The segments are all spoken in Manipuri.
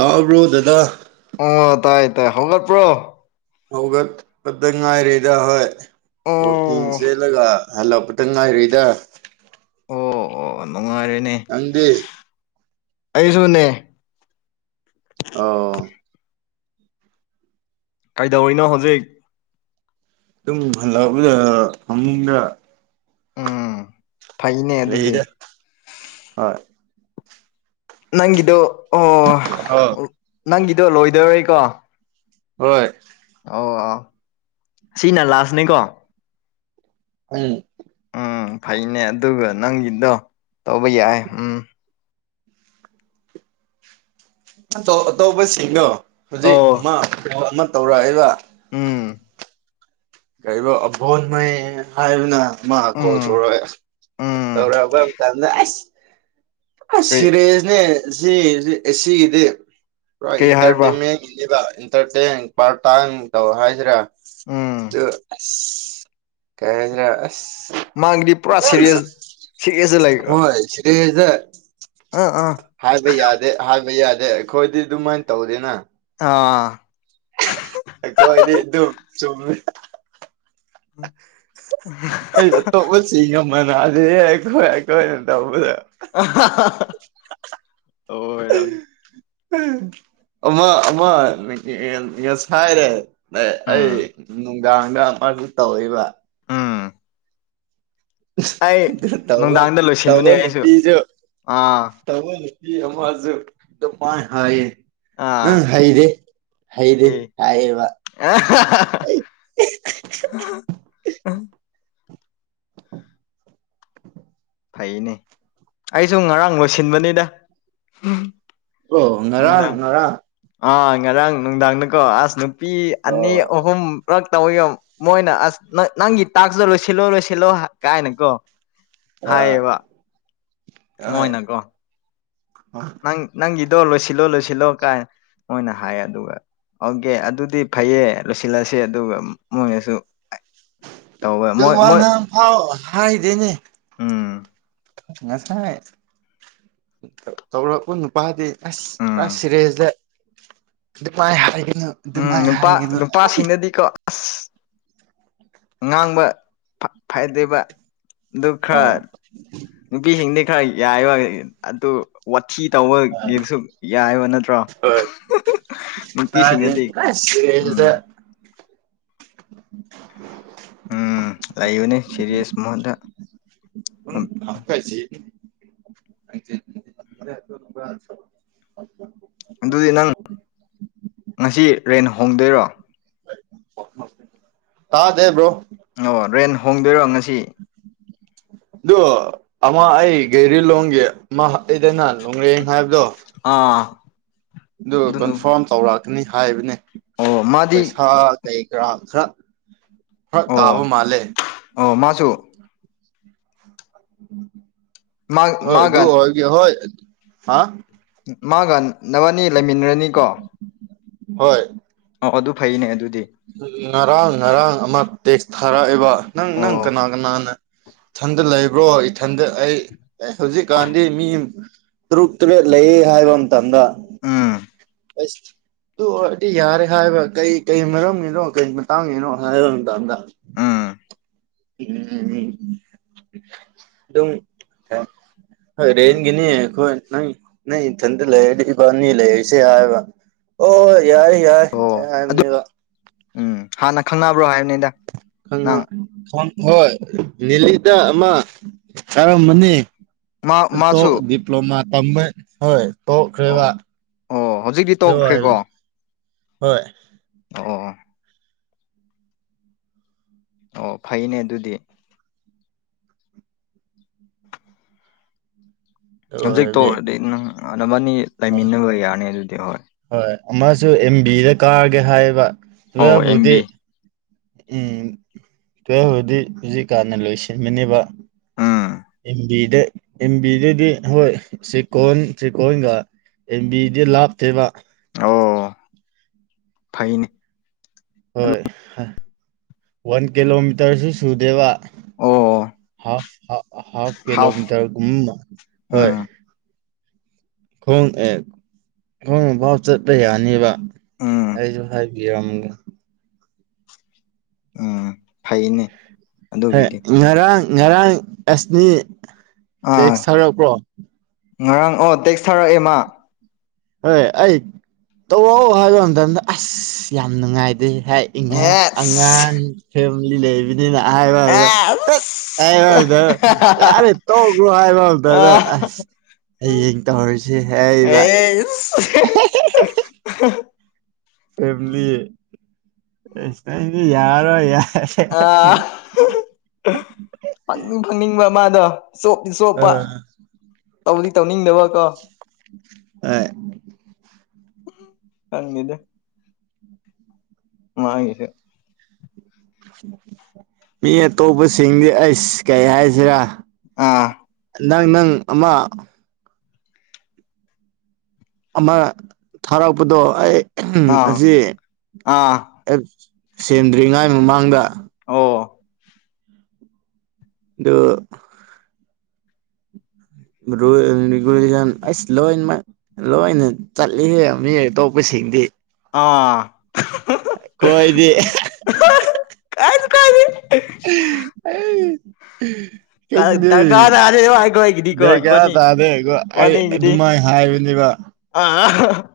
ꯇꯥꯕ꯭ꯔꯣ ꯗꯗꯥ ꯑꯣ ꯇꯥꯏ ꯇꯥꯏ ꯍꯒꯠꯄ꯭ꯔꯣ ꯍꯧꯒꯠꯄꯛꯇ ꯉꯥꯏꯔꯦꯗ ꯍꯣꯏ ꯋꯀꯤꯡ ꯑꯣ ꯆꯦꯜꯂꯒ ꯍꯜꯂꯄꯇ ꯉꯥꯏꯔꯨꯏꯗ ꯑꯣ ꯑꯣ ꯅꯨꯡꯉꯥꯏꯔꯦꯅꯦ ꯅꯪꯗꯦ ꯑꯩꯁꯨꯅꯦ ꯑꯣ ꯀꯩꯗꯧꯔꯤꯅꯣ ꯍꯧꯖꯤꯛ ꯑꯗꯨꯝ [unintelligible] ꯐꯃꯨꯡꯗ ꯎꯝ ꯐꯩꯅꯦ ꯑꯗꯨꯗꯤ ꯂꯩꯗ ꯍꯣꯏ ꯅꯪꯒꯤꯗꯣ ꯑꯣ ꯑ ꯅꯪꯒꯤꯗꯣ ꯂꯣꯏꯗꯔꯣꯏꯀꯣ ꯍꯣꯏ ꯑꯣ ꯁꯤꯅ ꯂꯥꯁꯅꯦꯀꯣ [unintelligible] ꯎꯝ ꯐꯩꯅꯦ ꯑꯗꯨꯒ ꯅꯪꯒꯤꯗꯣ ꯇꯧꯕ ꯌꯥꯏ ꯎꯝ ꯑꯇꯣꯞꯄꯁꯤꯡꯗꯣ ꯍꯧꯖꯤꯛ ꯑꯃ ꯑꯣ ꯑꯃ ꯇꯧꯔꯛꯏꯕ ꯎꯝ ꯀꯔꯤꯕ ꯑꯕꯣꯟ ꯍꯥꯏꯕꯅ ꯃꯥ ꯀꯣ ꯎꯝ ꯊꯔꯣ ꯎꯝ [unintelligible] ꯑ ꯀꯔꯤ ꯁꯤꯔꯦꯖꯅꯦ ꯁꯤ ꯁꯤꯗꯤ ꯄꯨꯔꯥ ꯀꯔꯤ ꯍꯥꯏꯕ꯭ꯔꯥ ꯏꯟꯇꯔꯇꯦꯟꯃꯦꯟꯅꯦꯕ ꯏꯟꯇꯔꯇꯦꯟ ꯄꯥꯔꯇꯥꯡ ꯇꯧ ꯍꯥꯏꯁꯤꯔꯦ ꯎꯝ ꯑꯗꯨ [unintelligible] ꯃꯥꯒꯤꯗꯤ ꯄꯨꯔꯥ ꯐꯖꯅ ꯁꯦꯔꯤꯌꯁ ꯁꯦꯔꯤꯌꯁꯇ ꯂꯩ [unintelligible] ꯑꯥ ꯑꯥ ꯍꯥꯏꯕ ꯌꯥꯗꯦ ꯍꯥꯏꯕ ꯌꯥꯗꯦ ꯑꯩꯈꯣꯏꯗꯤ ꯑꯗꯨꯃꯥꯏꯅ ꯇꯧꯗꯦꯅ ꯑꯥ ꯑꯀꯣꯏꯗꯤ ꯑꯗꯨ ꯆꯨꯝꯃꯦ [unintelligible] [unintelligible] [unintelligible] [inaudible] ꯑꯣꯏꯔꯝꯅꯤ ꯑꯃ ꯑꯃ [unintelligible] ꯑꯦ ꯎꯝ ꯑꯩ ꯅꯨꯡꯗꯥꯡꯗ ꯑꯃꯁꯨ ꯇꯧꯕ [unintelligible] [unintelligible] ꯑꯩ ꯅꯨꯡꯗꯥꯡꯗ ꯂꯣꯏꯁꯤꯟꯕꯅꯦ ꯑꯩꯁꯨ ꯑꯥ [unintelligible] ꯅꯪ ꯑꯥ ꯍꯩꯗꯦ ꯍꯩꯗꯦ ꯑꯦ ꯍꯥꯏꯌꯦꯕ ꯑꯩ [unintelligible] ꯐꯩꯌꯦꯅꯦ ꯑꯩꯁꯨ ꯉꯔꯥꯡ ꯂꯣꯏꯁꯤꯟꯕꯅꯤꯗ ꯑꯣ ꯉꯔꯥꯡ ꯅꯨꯡꯗꯥꯡ ꯉꯔꯥꯡ ꯑꯥ ꯉꯔꯥꯡ ꯅꯨꯡꯗꯥꯡꯗꯀꯣ ꯑꯁ ꯅꯨꯄꯤ ꯑꯅꯤ ꯑꯣ ꯑꯍꯨꯝ ꯄꯨꯛ ꯇꯧꯋꯤ ꯃꯣꯏꯅ ꯑꯁ ꯅꯪꯒꯤ ꯇꯥꯛꯁꯨ ꯂꯣꯏꯁꯤꯜꯂꯣ ꯂꯣꯏꯁꯤꯜꯂꯣ ꯀꯥꯏꯅꯀꯣ ꯑꯥ ꯍꯥꯏꯕ ꯍꯣꯏ ꯅꯪ ꯅꯪꯒꯤꯗꯣ ꯂꯣꯏꯁꯤꯜꯂꯣ ꯂꯣꯏꯁꯤꯜꯂꯣ ꯀꯥꯏꯅ ꯃꯣꯏꯅ ꯍꯥꯏꯌꯦ ꯑꯗꯨꯒ ꯑꯣꯀꯦ ꯑꯗꯨꯗꯤ ꯐꯩꯌꯦ ꯂꯣꯏꯁꯤꯜꯂꯁ ꯑꯗꯨꯒ ꯃꯣꯏꯅꯁꯨ ꯇꯧꯋꯦ ꯑꯗꯨ ꯃꯣꯏ ꯋꯥ ꯃꯣꯏ ꯉꯥꯡꯐꯥꯎ ꯍꯥꯏꯗꯦꯅꯦ ꯎꯝ [unintelligible] ꯇꯧꯔꯛꯄ ꯅꯨꯄꯥꯗꯤ ꯑꯁ ꯄꯨꯔꯥ ꯎꯝ ꯁꯤꯔꯦꯖꯗ ꯑꯗꯨ ꯃꯥꯏ [unintelligible] ꯎꯝ ꯅꯨꯄꯥ ꯅꯨꯄꯥꯁꯤꯡꯅꯗꯤꯀꯣ ꯑꯁ ꯉꯥꯡꯕ ꯐꯗ꯭ꯕ ꯑꯗꯨ ꯑꯣ ꯈꯔ ꯅꯨꯄꯤꯁꯤꯡꯗꯤ ꯈꯔ ꯌꯥꯏ ꯋꯥ ꯑꯗꯨ ꯋꯥꯊꯤ ꯇꯧꯕꯒꯤꯁꯨ ꯌꯥꯏꯕ ꯅꯠꯇ꯭ꯔꯣ ꯍꯣꯏ ꯇꯥꯗꯦ ꯅꯨꯄꯤꯁꯤꯡꯅꯗꯤ ꯄꯨꯔꯥ ꯎꯝ ꯁꯤꯔꯦꯁꯗ [inaudible] ꯎꯝ ꯂꯩꯕꯅꯤ ꯁꯦꯔꯤꯁ ꯃꯍꯨꯠꯇ [unintelligible] [unintelligible] ꯑꯗꯨꯗꯤ ꯅꯪ ꯉꯁꯤ ꯔꯦꯟ ꯍꯣꯡꯗꯣꯏꯔꯣ ꯇꯥꯗꯦ ꯕ꯭ꯔꯣ ꯑꯣ ꯔꯦꯟ ꯍꯣꯡꯗꯣꯏꯔꯣ ꯉꯁꯤ ꯑꯗꯨ ꯑꯃ ꯑꯩ ꯒꯦꯔꯤ ꯂꯣꯡꯒꯤ ꯑꯩꯗꯅ ꯂꯣꯡꯂꯦꯡ ꯍꯥꯏꯕꯗꯣ ꯑꯥ ꯑꯗꯨ ꯑꯗꯨꯅꯨ ꯀꯟꯐꯥꯔꯝ ꯇꯧꯔꯛꯀꯅꯤ ꯍꯥꯏꯕꯅꯦ ꯑꯣ ꯃꯥꯗꯤ ꯄꯩꯁꯥ ꯀꯩ ꯀꯔꯥ ꯈꯔ ꯑꯣ ꯐꯔꯛꯇꯥꯕ ꯃꯥꯜꯂꯦ ꯑꯣ ꯃꯥꯁꯨ ꯍꯣꯏ ꯑꯗꯨ ꯃꯥꯒ ꯑꯣꯏꯒ ꯍꯣꯏ ꯍꯥ ꯃꯥꯒ ꯅꯕꯅꯤ ꯂꯩꯃꯤꯟꯅꯔꯅꯤ ꯀꯣ ꯍꯣꯏ ꯑꯣ ꯑꯗꯨ ꯐꯩꯅꯦ ꯑꯗꯨꯗꯤ꯫ ꯉꯔꯥꯡ ꯉꯔꯥꯡ ꯑꯃ ꯇꯦꯛꯁ ꯊꯥꯔꯛꯑꯦꯕ ꯅꯪ ꯅꯪ ꯀꯅꯥ ꯑꯣ ꯀꯅꯥꯅ꯫ ꯏꯊꯟꯗ ꯂꯩꯕ꯭ꯔꯣ ꯏꯊꯟꯗ ꯑꯩ ꯑꯦ ꯍꯧꯖꯤꯛꯀꯥꯟꯗꯤ ꯃꯤ꯫ ꯇꯔꯨꯛ ꯇꯔꯦꯠ ꯂꯩ ꯍꯥꯏꯕ ꯃꯇꯝꯗ꯫ ꯎꯝ꯫ ꯑꯩꯁ ꯇꯨ ꯑꯣꯏꯔꯗꯤ ꯌꯥꯔꯦ ꯍꯥꯏꯕ ꯀꯩ ꯀꯩ ꯃꯔꯝ꯫ ꯀꯩꯒꯤꯅꯣ ꯀꯩ ꯃꯇꯥꯡꯒꯤꯅꯣ ꯍꯥꯏꯕ ꯃꯇꯝꯗ꯫ ꯎꯝ ꯎꯝ ꯎꯝ ꯑꯗꯨꯝ ꯍꯣꯏ ꯔꯦꯟꯒꯤꯅꯤ ꯈꯣꯏ ꯅꯪ ꯊꯟꯗ ꯂꯩꯔꯗꯤ ꯏꯕꯅꯤ ꯂꯩꯁꯦ ꯍꯥꯏꯕ ꯑꯣ ꯌꯥꯏ ꯌꯥꯏ ꯑꯣ ꯍꯥꯏꯕꯅꯦꯕ ꯎꯝ ꯍꯥꯟꯅ ꯈꯪꯅꯕ꯭ꯔꯣ ꯍꯥꯏ ꯈꯪꯅ ꯐꯣꯟ ꯍꯣꯏ ꯅꯤꯂꯤꯗ ꯑꯃ ꯀꯔꯝꯕꯅꯤ ꯃꯥ ꯇꯣ ꯃꯥꯁꯨ ꯗꯤꯄ꯭ꯂꯣꯃ ꯇꯝꯃꯦ ꯍꯣꯏ ꯇꯣꯛꯈ꯭ꯔꯦꯕ ꯑꯣ ꯑꯣ ꯍꯧꯖꯤꯛꯇꯤ ꯑꯗꯨ ꯑꯣꯏ ꯇꯣꯛꯈ꯭ꯔꯦꯀꯣ꯫ ꯍꯣꯏ꯫ ꯑꯣ꯫ ꯑꯣ ꯐꯩꯅꯦ ꯑꯗꯨꯗꯤ꯫ ꯑꯗꯨ ꯍꯧꯖꯤꯛ ꯑꯣꯏꯔꯗꯤ ꯇꯣꯛꯔꯗꯤ ꯅꯪ ꯅꯕꯥꯅꯤ ꯍꯣꯏ ꯂꯩꯃꯤꯟꯅꯕ ꯌꯥꯔꯅꯤ ꯑꯗꯨꯗꯤ ꯍꯣꯏ꯫ ꯍꯣꯏ ꯑꯃꯖꯨ ꯑꯦꯝ ꯕꯤꯗ ꯀꯥꯔꯒꯦ ꯍꯥꯏꯌꯦꯕ ꯑꯣ ꯑꯦꯝ ꯕꯤ [unintelligible] ꯎꯝ ꯇꯨꯌꯦꯜꯐꯕꯨꯗꯤ ꯍꯧꯖꯤꯛꯀꯥꯟꯅ ꯂꯣꯏꯁꯤꯟꯕꯅꯦꯕ꯫ ꯎꯝ꯫ ꯑꯦꯝꯕꯤꯗ ꯑꯦꯝꯕꯤꯗꯗꯤ ꯍꯣꯏ ꯆꯦꯀꯣꯟ ꯆꯦꯀꯣꯟꯒ꯫ ꯑꯦꯝ ꯕꯤꯗꯤ ꯂꯥꯞꯇꯦꯕ꯫ ꯑꯣ ꯐꯩꯅꯦ꯫ ꯍꯣꯏ ꯋꯥꯟ ꯀꯤꯂꯣꯃꯤꯇꯔꯁꯤ ꯁꯨꯗꯦꯕ꯫ ꯑꯣ ꯑꯣ꯫ ꯑꯁ ꯍꯥ ꯍꯥꯐ ꯀꯤꯂꯣꯃꯤꯇꯔ ꯒꯨꯝꯕꯅ ꯍꯣꯏ꯫ ꯎꯝ ꯈꯣꯡ ꯑꯦ ꯈꯣꯡꯅ ꯐꯥꯎ ꯆꯠꯄ ꯌꯥꯅꯤꯕ ꯎꯝ ꯑꯩꯁꯨ ꯍꯥꯏ꯫ [unintelligible] ꯎꯝ ꯐꯩꯅꯦ꯫ ꯍꯣꯏ ꯑꯗꯨꯒꯤꯗꯤ ꯉꯔꯥꯡ ꯉꯔꯥꯡ ꯑꯦꯁꯅꯤ ꯑꯥ ꯇꯦꯛꯁ ꯊꯔꯛꯄ꯭ꯔꯣ꯫ ꯉꯔꯥꯡ ꯑꯣ ꯇꯦꯛꯁ ꯊꯥꯔꯛꯑꯦ ꯃꯥ꯫ ꯍꯣꯏ ꯑꯩ ꯇꯧꯔꯛꯑꯣ ꯍꯥꯏꯕ ꯃꯇꯝꯗ ꯑꯁ ꯌꯥꯝ ꯅꯨꯡꯉꯥꯏꯗꯦ ꯍꯥꯏ꯫ [unintelligible] ꯑꯦꯁ ꯑꯉꯥꯡ ꯐꯦꯃꯤꯂꯤ ꯂꯩꯕꯅꯤꯅ ꯍꯥꯏꯕꯒ ꯇꯠ꯫ ꯑꯦꯁ [unintelligible] ꯌꯥꯔꯦ ꯇꯧꯛꯔꯣ ꯍꯥꯏꯕ ꯃꯇꯝꯗ ꯑꯁ꯫ ꯍꯌꯦꯡ ꯇꯧꯔꯁꯤ ꯍꯥꯏꯕ꯫ [unintelligible] ꯐꯦꯝꯂꯤ ꯑꯁ ꯅꯪꯗꯤ ꯌꯥꯔꯣꯏ ꯌꯥ ꯑꯥ ꯐꯪꯅꯤꯡ ꯐꯪꯅꯤꯡꯕ ꯃꯥꯗꯣ꯫ ꯆꯣꯞꯇꯤ ꯑ ꯆꯣꯞꯄ ꯇꯧꯗꯤ ꯇꯧꯅꯤꯡꯗꯕꯀꯣ꯫ ꯑꯣꯢ ꯈꯪꯗꯦꯗ꯫ [unintelligible] ꯃꯤ ꯑꯇꯣꯞꯄꯁꯤꯡꯗꯤ ꯑꯩꯁ ꯀꯩ ꯍꯥꯏꯁꯤꯔꯥ꯫ ꯑꯥ꯫ ꯅꯪ ꯅꯪ ꯑꯃ꯫ ꯑꯃ ꯊꯥꯔꯛꯄꯗꯣ ꯑꯩ ꯑꯥ ꯑꯁꯤ ꯑꯥ ꯑꯦꯞ ꯁꯦꯟꯗ꯭ꯔꯤꯉꯩ ꯃꯃꯥꯡꯗ ꯑꯣ ꯗꯨ [unintelligible] ꯑꯁ ꯂꯣꯏꯅꯃꯛ ꯂꯣꯏꯅ ꯆꯠꯂꯤꯍꯦ ꯃꯤ ꯑꯇꯣꯞꯄꯁꯤꯡꯗꯤ ꯑꯥ ꯈꯣꯏꯗꯤ ꯀꯥꯏꯁꯨ ꯑꯩ ꯀꯥꯏꯗꯦ ꯈꯪꯗꯦ ꯗꯔꯀꯥꯔ ꯇꯥꯗꯦꯕ ꯑꯩꯈꯣꯏꯒꯤꯗꯤꯀꯣ ꯏꯕꯥꯅꯤ ꯗꯔꯀꯥꯔ ꯇꯥꯗꯦꯕ ꯑꯩ ꯏꯕꯥꯅꯤꯒꯤꯗꯤ ꯑꯗꯨꯃꯥꯏꯅ ꯍꯥꯏꯕꯅꯦꯕ [unintelligible]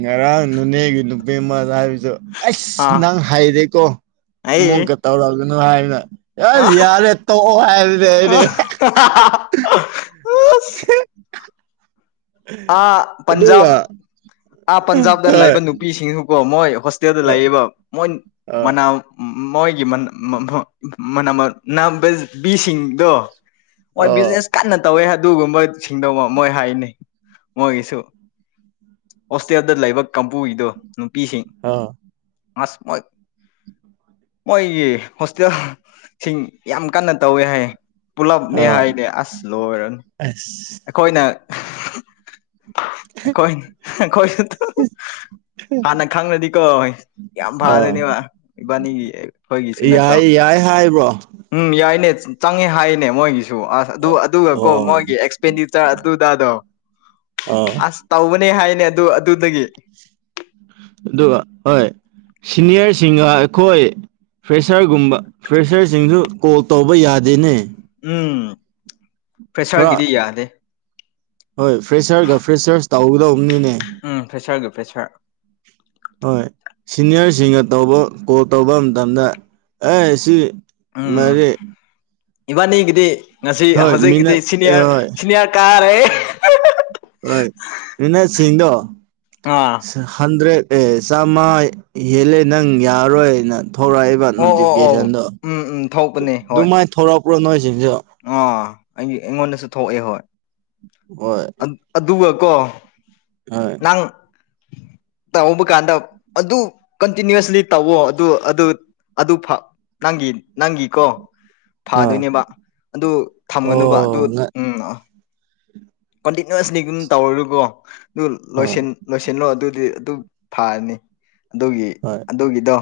ꯉꯔꯥꯡ ꯅꯨꯅꯦꯒꯤ ꯅꯨꯄꯤꯃꯗ ꯍꯥꯏꯕꯁꯨ꯫ ꯑꯩꯁ ꯑꯥ ꯅꯪ ꯍꯥꯏꯔꯦꯀꯣ ꯑꯃꯨꯛꯀ ꯑꯩ ꯇꯧꯔꯒꯅꯨ ꯍꯥꯏꯅ꯫ ꯑꯥ ꯑꯦꯁ ꯌꯥꯔꯦ ꯇꯣꯛꯑꯣ ꯍꯥꯏꯕꯅꯦ ꯑꯩꯗꯤ꯫ ꯍ ꯍꯥ ꯍꯥ꯫ [unintelligible] ꯑꯥ ꯑꯗꯨꯒ ꯄꯟꯖꯥꯕ ꯑꯥ ꯄꯟꯖꯥꯕꯇ ꯍꯣꯏ ꯂꯩꯕ ꯅꯨꯄꯤꯁꯤꯡꯁꯨ꯫ ꯃꯣꯏ ꯍꯣꯁꯇꯦꯜꯗ ꯂꯩꯌꯦꯕ ꯃꯣꯏ ꯑꯥ ꯃꯅꯥꯎ ꯃꯣꯏꯒꯤ [unintelligible] ꯃꯅꯃ ꯃꯅꯕꯤꯁꯤꯡꯗꯣ ꯃꯣꯢ ꯑꯥ ꯕꯤꯖꯤꯅꯦꯁ꯫ ꯀꯟꯅ ꯇꯧꯋꯦ ꯑꯗꯨꯒꯨꯝꯕ ꯁꯤꯡꯗꯧꯕ ꯃꯣꯏ ꯍꯥꯏꯅꯦ꯫ ꯃꯣꯏꯒꯤꯁꯨ ꯍꯣꯁꯇꯦꯜꯗ ꯂꯩꯕ ꯀꯥꯡꯕꯨꯒꯤꯗꯣ ꯅꯨꯄꯤꯁꯤꯡ ꯑꯥ ꯑꯁ ꯃꯣꯏ ꯃꯣꯏꯒꯤ ꯍꯣꯁꯇꯦꯜ ꯁꯤꯡ ꯌꯥꯝ ꯀꯟꯅ ꯇꯧꯋꯦ ꯍꯥꯏ ꯄꯨꯜꯂꯞꯅꯦ ꯑꯥ ꯍꯥꯏꯅꯦ ꯑꯁ ꯂꯣꯏꯔꯅꯤ ꯑꯁ ꯑꯩꯈꯣꯏꯅ ꯑꯩꯈꯣꯏ ꯑꯩꯈꯣꯏꯅ ꯇꯨ ꯍꯥꯟꯅ ꯈꯪꯔꯗꯤ ꯀꯣꯢ ꯌꯥꯝ ꯑꯥ ꯐꯥꯗꯣꯏꯅꯦꯕ ꯏꯕꯥꯅꯤꯒꯤ ꯑꯩꯈꯣꯏꯒꯤꯁꯨ ꯅꯠꯇ꯭ꯔꯣ ꯌꯥꯏ ꯌꯥꯏ ꯍꯥꯏꯕ꯭ꯔꯣ ꯎꯝ ꯌꯥꯏꯅꯦ ꯆꯪꯉꯦ ꯍꯥꯏꯅꯦ ꯃꯣꯏꯒꯤꯁꯨ ꯑꯁ ꯑꯗꯨ ꯑꯗꯨꯒ ꯀꯣ ꯑꯣ ꯃꯣꯏꯒꯤ ꯑꯦꯛꯁ ꯄꯦꯟꯗꯤꯆꯔ ꯑꯗꯨ ꯑꯗꯥꯗꯣ ꯑꯣ ꯑꯁ ꯇꯧꯕꯅꯦ ꯍꯥꯏꯅꯦ ꯑꯗꯨ ꯑꯗꯨꯗꯒꯤ ꯑꯗꯨꯒ ꯍꯣꯏ ꯁꯤꯅꯤꯌꯔꯁꯤꯡꯒ ꯑꯩꯈꯣꯏ ꯐ꯭ꯔꯦꯁꯔꯒꯨꯝꯕ ꯐ꯭ꯔꯦꯁꯔꯁꯤꯡꯁꯨ ꯀꯣꯜ ꯇꯧꯕ ꯌꯥꯗꯦꯅꯦ ꯎꯝ ꯈꯔ ꯐ꯭ꯔꯦꯁꯔꯒꯤꯗꯤ ꯌꯥꯗꯦ ꯍꯣꯏ ꯐ꯭ꯔꯦꯁꯔꯒ ꯐ꯭ꯔꯦꯁꯔꯁ ꯇꯧꯒꯗꯧꯕꯅꯤꯅꯦ ꯎꯝ ꯐ꯭ꯔꯦꯁꯔꯒꯦ ꯐ꯭ꯔꯦꯁꯔ ꯍꯣꯏ ꯁꯤꯅꯤꯌꯔꯁꯤꯡꯅ ꯇꯧꯕ ꯀꯣꯜ ꯇꯧꯕ ꯃꯇꯝꯗ ꯑꯦ ꯁꯤ ꯎꯝ ꯃꯥꯔꯤ ꯏꯕꯥꯅꯤꯒꯤꯗꯤ ꯉꯁꯤ ꯍꯣꯏ ꯍꯧꯖꯤꯛꯀꯤꯗꯤ ꯃꯤꯅꯠ ꯑꯦ ꯁꯤꯅꯤꯌꯔ ꯍꯣꯏ ꯁꯤꯅꯤꯌꯔ ꯀꯥꯔꯦ ꯍꯣꯏ ꯅꯣꯢꯅ ꯆꯤꯡꯗꯣ ꯉꯥ ꯍꯟꯗ꯭ꯔꯦꯗ ꯑꯦ ꯆꯥꯝꯃ ꯍꯦꯜꯂꯦ ꯅꯪ ꯌꯥꯔꯔꯣꯏꯅ ꯊꯣꯔꯛꯏꯕ ꯑꯣ ꯑꯣ ꯑꯣ ꯅꯣꯇꯤꯐꯤꯀꯦꯁꯟꯗꯣ ꯎꯝ ꯎꯝ ꯊꯣꯛꯄꯅꯦ ꯍꯣꯏ ꯑꯗꯨꯃꯥꯏꯅ ꯊꯔꯛꯄ꯭ꯔꯣ ꯅꯣꯏꯁꯤꯡꯁꯨ ꯑꯥ ꯑꯩꯒꯤ ꯑꯩꯉꯣꯟꯗꯁꯨ ꯊꯣꯛꯑꯦ ꯍꯣꯏ ꯍꯣꯏ ꯑꯗꯨꯒ ꯀꯣ ꯍꯣꯏ [unintelligible] ꯇꯧꯕ ꯀꯥꯟꯗ ꯑꯗꯨ ꯀꯟꯇꯤꯅ꯭ꯨꯋꯁꯂꯤ ꯇꯧꯋꯣ ꯑꯗꯨ ꯑꯗꯨ ꯑꯗꯨ ꯐꯥ ꯅꯪꯒꯤ ꯅꯪꯒꯤ ꯀꯣ ꯑꯥ ꯐꯥꯗꯣꯏꯅꯦꯕ ꯑꯗꯨ ꯊꯝꯒꯅꯨꯕ ꯑꯗꯨ ꯑꯣ ꯎꯝ ꯑ ꯀꯟꯇꯤꯅꯨꯋꯁꯂꯤ ꯑꯗꯨꯝ ꯇꯧꯔꯒꯀꯣ ꯑꯗꯨ ꯍꯣꯏ ꯂꯣꯏꯁꯤꯟ ꯂꯣꯏꯁꯤꯜꯂꯣ ꯑꯗꯨꯗꯤ ꯑꯗꯨꯝ ꯐꯥꯔꯅꯤ ꯑꯗꯨꯒꯤ ꯍꯣꯏ ꯑꯗꯨꯒꯤꯗꯣ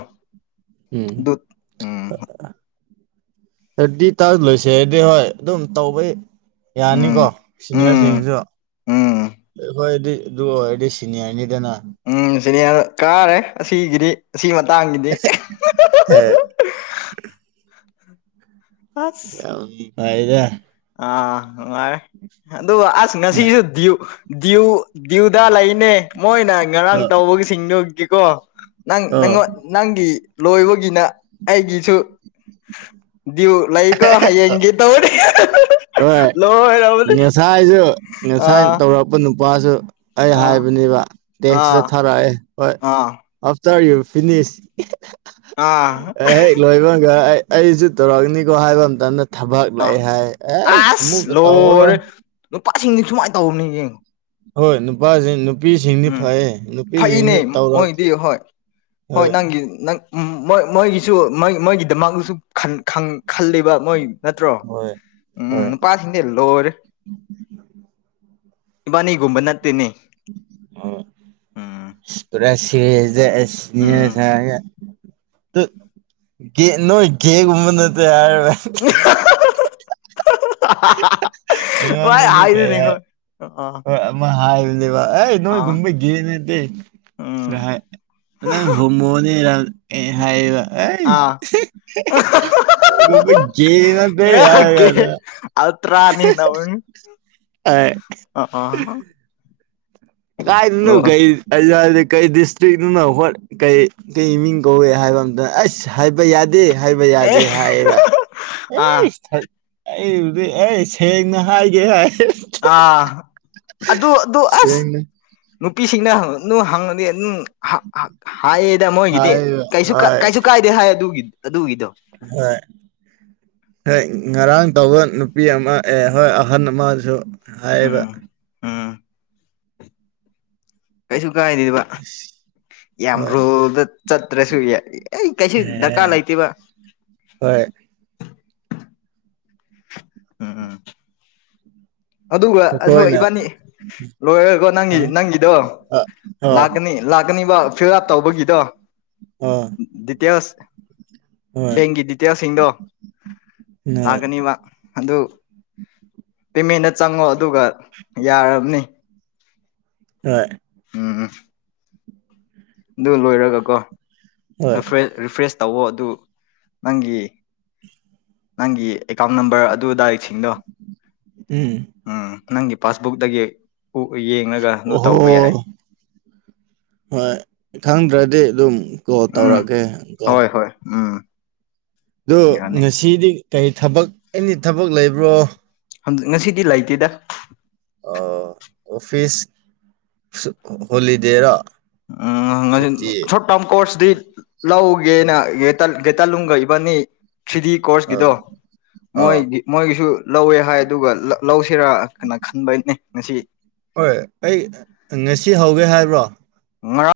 ꯎꯝ ꯑꯗꯨ ꯎꯝ ꯊꯥꯔꯗꯤ ꯇꯥ ꯂꯣꯏꯁꯦꯔꯗꯤ ꯍꯣꯏ ꯑꯗꯨꯝ ꯇꯧꯕꯩ ꯎꯝ ꯌꯥꯔꯅꯤꯀꯣ ꯎꯝ ꯁꯤꯅꯤꯌꯥꯔꯁꯤꯡꯁꯨ ꯎꯝ ꯍꯣꯏꯑꯗꯤ ꯑꯗꯨ ꯑꯣꯏꯔꯗꯤ ꯁꯤꯅꯤꯌꯥꯔꯅꯤꯗꯅ ꯎꯝ ꯁꯤꯅꯦꯌꯥꯔ ꯀꯥꯔꯦ ꯑꯁꯤꯒꯤꯗꯤ ꯑꯁꯤ ꯃꯇꯥꯡꯒꯤꯗꯤ ꯑꯦ ꯄꯥ [unintelligible] ꯑꯥ ꯅꯨꯡꯉꯥꯏꯔꯦ ꯑꯗꯨꯒ ꯑꯁ ꯍꯣꯏ ꯉꯁꯤꯁꯨ ꯗꯤꯌꯨ ꯗꯤꯌꯨꯎ ꯗꯤꯌꯨꯗꯥ ꯂꯩꯅꯦ ꯃꯣꯏꯅ ꯉꯔꯥꯡ ꯑꯣ ꯇꯧꯕꯒꯤꯁꯤꯡꯗꯨꯒꯤꯀꯣ ꯅꯪ ꯑꯣ ꯅꯉꯣꯟ ꯅꯪꯒꯤ ꯂꯣꯏꯕꯒꯤꯅ ꯑꯩꯒꯤꯁꯨ ꯗꯤꯌꯨ ꯂꯩꯀꯣ ꯍꯌꯦꯡꯒꯤ ꯇꯧꯅꯤ ꯍꯣꯏ ꯉꯁꯥꯏꯁꯨ ꯉꯁꯥꯏ ꯑꯥ ꯇꯧꯔꯛꯄ ꯅꯨꯄꯥꯁꯨ ꯑꯩ ꯑꯥ ꯍꯥꯏꯕꯅꯦꯕ ꯇꯦꯛꯁꯇꯥ ꯑꯥ ꯊꯥꯔꯛꯑꯦ ꯍꯣꯏ ꯑꯥ ꯑꯥꯐꯇꯔ ꯌꯨꯔ ꯐꯤꯅꯤꯁ ꯑꯥ ꯑꯦ ꯍꯦꯛ ꯂꯣꯏꯕꯒ ꯑꯩꯖꯨ ꯇꯧꯔꯛꯅꯤꯀꯣ ꯍꯥꯏꯕ ꯃꯇꯝꯗ ꯊꯕꯛ ꯂꯥꯑꯦ ꯑꯥ ꯍꯥꯏ ꯑꯩ ꯑꯁ ꯑꯃꯨꯛꯀ ꯇꯧꯔꯔꯣꯏ ꯂꯣꯏꯔꯦ ꯅꯨꯄꯥꯁꯤꯡꯗꯤ ꯁꯨꯃꯥꯏꯅ ꯇꯧꯕꯅꯤꯅꯦ ꯍꯣꯏ ꯅꯨꯄꯥꯖꯤꯡ ꯅꯨ ꯅꯨꯄꯤꯁꯤꯡꯅ ꯎꯝ ꯐꯩꯌꯦ ꯅꯨꯄꯤꯁꯤꯡꯅ ꯐꯩꯅꯦ ꯇꯧꯔ ꯃꯣꯏꯗꯤ ꯍꯣꯏ ꯍꯣꯏ ꯅꯪ ꯃꯣꯏ ꯃꯣꯏꯒꯤꯁꯨ ꯃꯣꯏ ꯃꯣꯏꯒꯤꯗꯃꯛꯇꯁꯨ ꯈꯜꯂꯤꯕ ꯃꯣꯏ ꯅꯠꯇ꯭ꯔꯣ ꯍꯣꯏ ꯎꯝ ꯍꯣꯏ ꯅꯨꯄꯥ ꯂꯣꯏꯔꯦ ꯏꯕꯥꯅꯤꯒꯨꯝꯕ ꯅꯠꯇꯦꯅꯦ [unintelligible] ꯎꯝ ꯎꯝ ꯒꯦ ꯅꯣꯢ ꯒꯦꯒꯨꯝꯕ ꯅꯠꯇꯦ ꯍꯥꯏꯔꯒ ꯍꯣꯏ ꯏꯉꯣꯟꯗꯁꯨ ꯍꯥꯏꯗꯨꯅꯤ ꯀꯩꯍꯥꯏ ꯍꯣꯏ ꯑꯥ ꯍꯣꯏ ꯑꯃ ꯍꯥꯏꯕꯅꯦꯕ ꯅꯣꯏ ꯑꯥ ꯒꯨꯝꯕ ꯒꯦ ꯅꯠꯇꯦ ꯎꯝ ꯁꯍꯥꯏ ꯅꯪ ꯍꯣꯃꯣꯅꯤꯔꯝ ꯑꯦ ꯍꯥꯏꯕ ꯑꯦꯏ ꯑꯥ ꯅꯣꯏꯒꯨꯝꯕ ꯒꯦ ꯅꯠꯇꯦ ꯍꯥꯏꯒꯅ ꯑ ꯇꯥꯅꯤ ꯅ ꯎ ꯑ ꯑ ꯑ ꯀꯥꯏꯅ ꯀꯩ ꯑꯖꯗꯤ ꯀꯩ ꯗꯤꯁꯇ꯭ꯔꯤꯛꯅ ꯍꯣꯏ ꯀꯩ ꯀꯩ ꯃꯤꯡ ꯀꯧꯏ ꯍꯥꯏꯕ ꯑꯝꯇ ꯑꯁ ꯍꯥꯏꯕ ꯌꯥꯗꯦ ꯑꯗꯨ ꯍꯥꯏꯕ ꯑꯦ ꯌꯥꯗꯦ ꯍꯥꯏꯌꯦꯕ ꯑꯥ ꯑꯩꯕꯨꯗꯤ ꯑꯩꯁ ꯁꯦꯡꯅ ꯍꯥꯏꯒꯦ ꯍꯥꯏ ꯑ ꯑꯗꯨ ꯑꯗꯨ ꯑꯗꯨ ꯑꯁ [inaudible] ꯅꯨꯄꯤꯁꯤꯡꯅ ꯑꯗꯨ ꯍꯪꯉꯗꯤ ꯑꯗꯨꯝ ꯍꯥꯏꯌꯦꯗ ꯃꯣꯏꯒꯤꯗꯤ ꯍꯥꯏꯕ ꯀꯩꯁꯨ ꯍꯣꯏ ꯀꯩꯁꯨ ꯀꯥꯏꯗꯦ ꯍꯥꯏ ꯑꯗꯨꯒꯤꯗꯣ ꯍꯣꯏ ꯍꯣꯏ ꯉꯔꯥꯡ ꯇꯧꯕ ꯅꯨꯄꯤ ꯑꯃ ꯑꯦ ꯍꯣꯏ ꯑꯍꯜ ꯑꯃꯁꯨ ꯍꯥꯏꯌꯦꯕ ꯎꯝ ꯎꯝ ꯀꯩꯁꯨ ꯀꯥꯏꯗꯦꯕ ꯌꯥꯝ ꯍꯣꯏ ꯔꯣꯜꯗ ꯆꯠꯇ꯭ꯔꯁꯨ ꯌꯥ ꯑꯩ ꯀꯩꯁꯨ ꯑꯦ ꯗꯔꯀꯥꯔ ꯂꯩꯇꯦꯕ ꯍꯣꯏ ꯎꯝ ꯎꯝ ꯑꯗꯨꯒ ꯑ ꯑꯩꯈꯣꯏꯅ ꯏꯕꯥꯅꯤ ꯂꯣꯏꯔꯒꯀꯣ ꯅꯪꯒꯤ ꯑ ꯅꯪꯒꯤꯗꯣ ꯑ ꯑ ꯂꯥꯛꯀꯅꯤ ꯂꯥꯛꯀꯅꯤꯕ ꯐꯤꯜ ꯑꯞ ꯇꯧꯕꯒꯤꯗꯣ ꯑ ꯗꯤꯇꯦꯜꯁ ꯍꯣꯏ ꯅꯪꯒꯤ ꯗꯤꯇꯦꯜꯁꯤꯡꯗꯣ ꯍꯣꯏ ꯂꯥꯛꯀꯅꯤꯕ ꯑꯗꯨ ꯄꯦꯃꯦꯟꯗ ꯆꯪꯉꯣ ꯑꯗꯨꯒ ꯌꯥꯔꯕꯅꯤ ꯍꯣꯏ ꯎꯝ ꯎꯝ ꯑꯗꯨ ꯂꯣꯏꯔꯒꯀꯣ ꯍꯣꯏ ꯔꯤꯐ꯭ꯔꯦꯁ ꯇꯧꯋꯣ ꯑꯗꯨ ꯅꯪꯒꯤ ꯅꯪꯒꯤ ꯑꯦꯀꯥꯎꯟꯠ ꯅꯝꯕꯔ ꯑꯗꯨ ꯑꯗꯥꯁꯤꯡꯗꯣ ꯎꯝ ꯎꯝ ꯅꯪꯒꯤ ꯄꯥꯁꯕꯨꯛꯗꯒꯤ ꯎ ꯌꯦ ꯑꯣꯍꯣ ꯍꯣꯏ ꯈꯪꯗ꯭ꯔꯗꯤ ꯑꯗꯨꯝ ꯀꯣꯜ ꯎꯝ ꯇꯧꯔꯛꯀꯦ ꯀꯣ ꯍꯣꯏ ꯍꯣꯏ ꯎꯝ ꯑꯗꯨ ꯌꯥꯅꯤ ꯉꯁꯤꯗꯤ ꯀꯔꯤ ꯊꯕꯛ ꯑꯦꯅꯤ ꯊꯕꯛ ꯂꯩꯕ꯭ꯔꯣ ꯉꯁꯤꯗꯤ ꯂꯩꯇꯦꯗ ꯑꯣ ꯑꯣꯐꯤꯁ ꯍꯣꯂꯤꯗꯦꯔꯣ ꯎꯪ ꯉꯁꯤ ꯁꯨꯇꯤ ꯆꯞ ꯀꯣꯔꯁꯇ ꯂꯧꯒꯦꯅ ꯒꯦꯇꯜꯂꯨꯝꯒ ꯏꯕꯅꯤꯗꯤ ꯑ ꯀꯣꯔꯁꯀꯤꯗꯣ ꯑ ꯃꯣꯏꯗꯤ ꯃꯣꯏꯒꯤꯁꯨ ꯂꯧꯋꯦ ꯍꯥꯏ ꯑꯗꯨꯒ ꯂꯧꯁꯤꯔꯥ ꯅ ꯈꯟꯕꯅꯦ ꯉꯁꯤ ꯍꯣꯏ ꯑꯩ ꯉꯁꯤ ꯍꯧꯒꯦ ꯍꯥꯏꯕ꯭ꯔꯣ ꯉ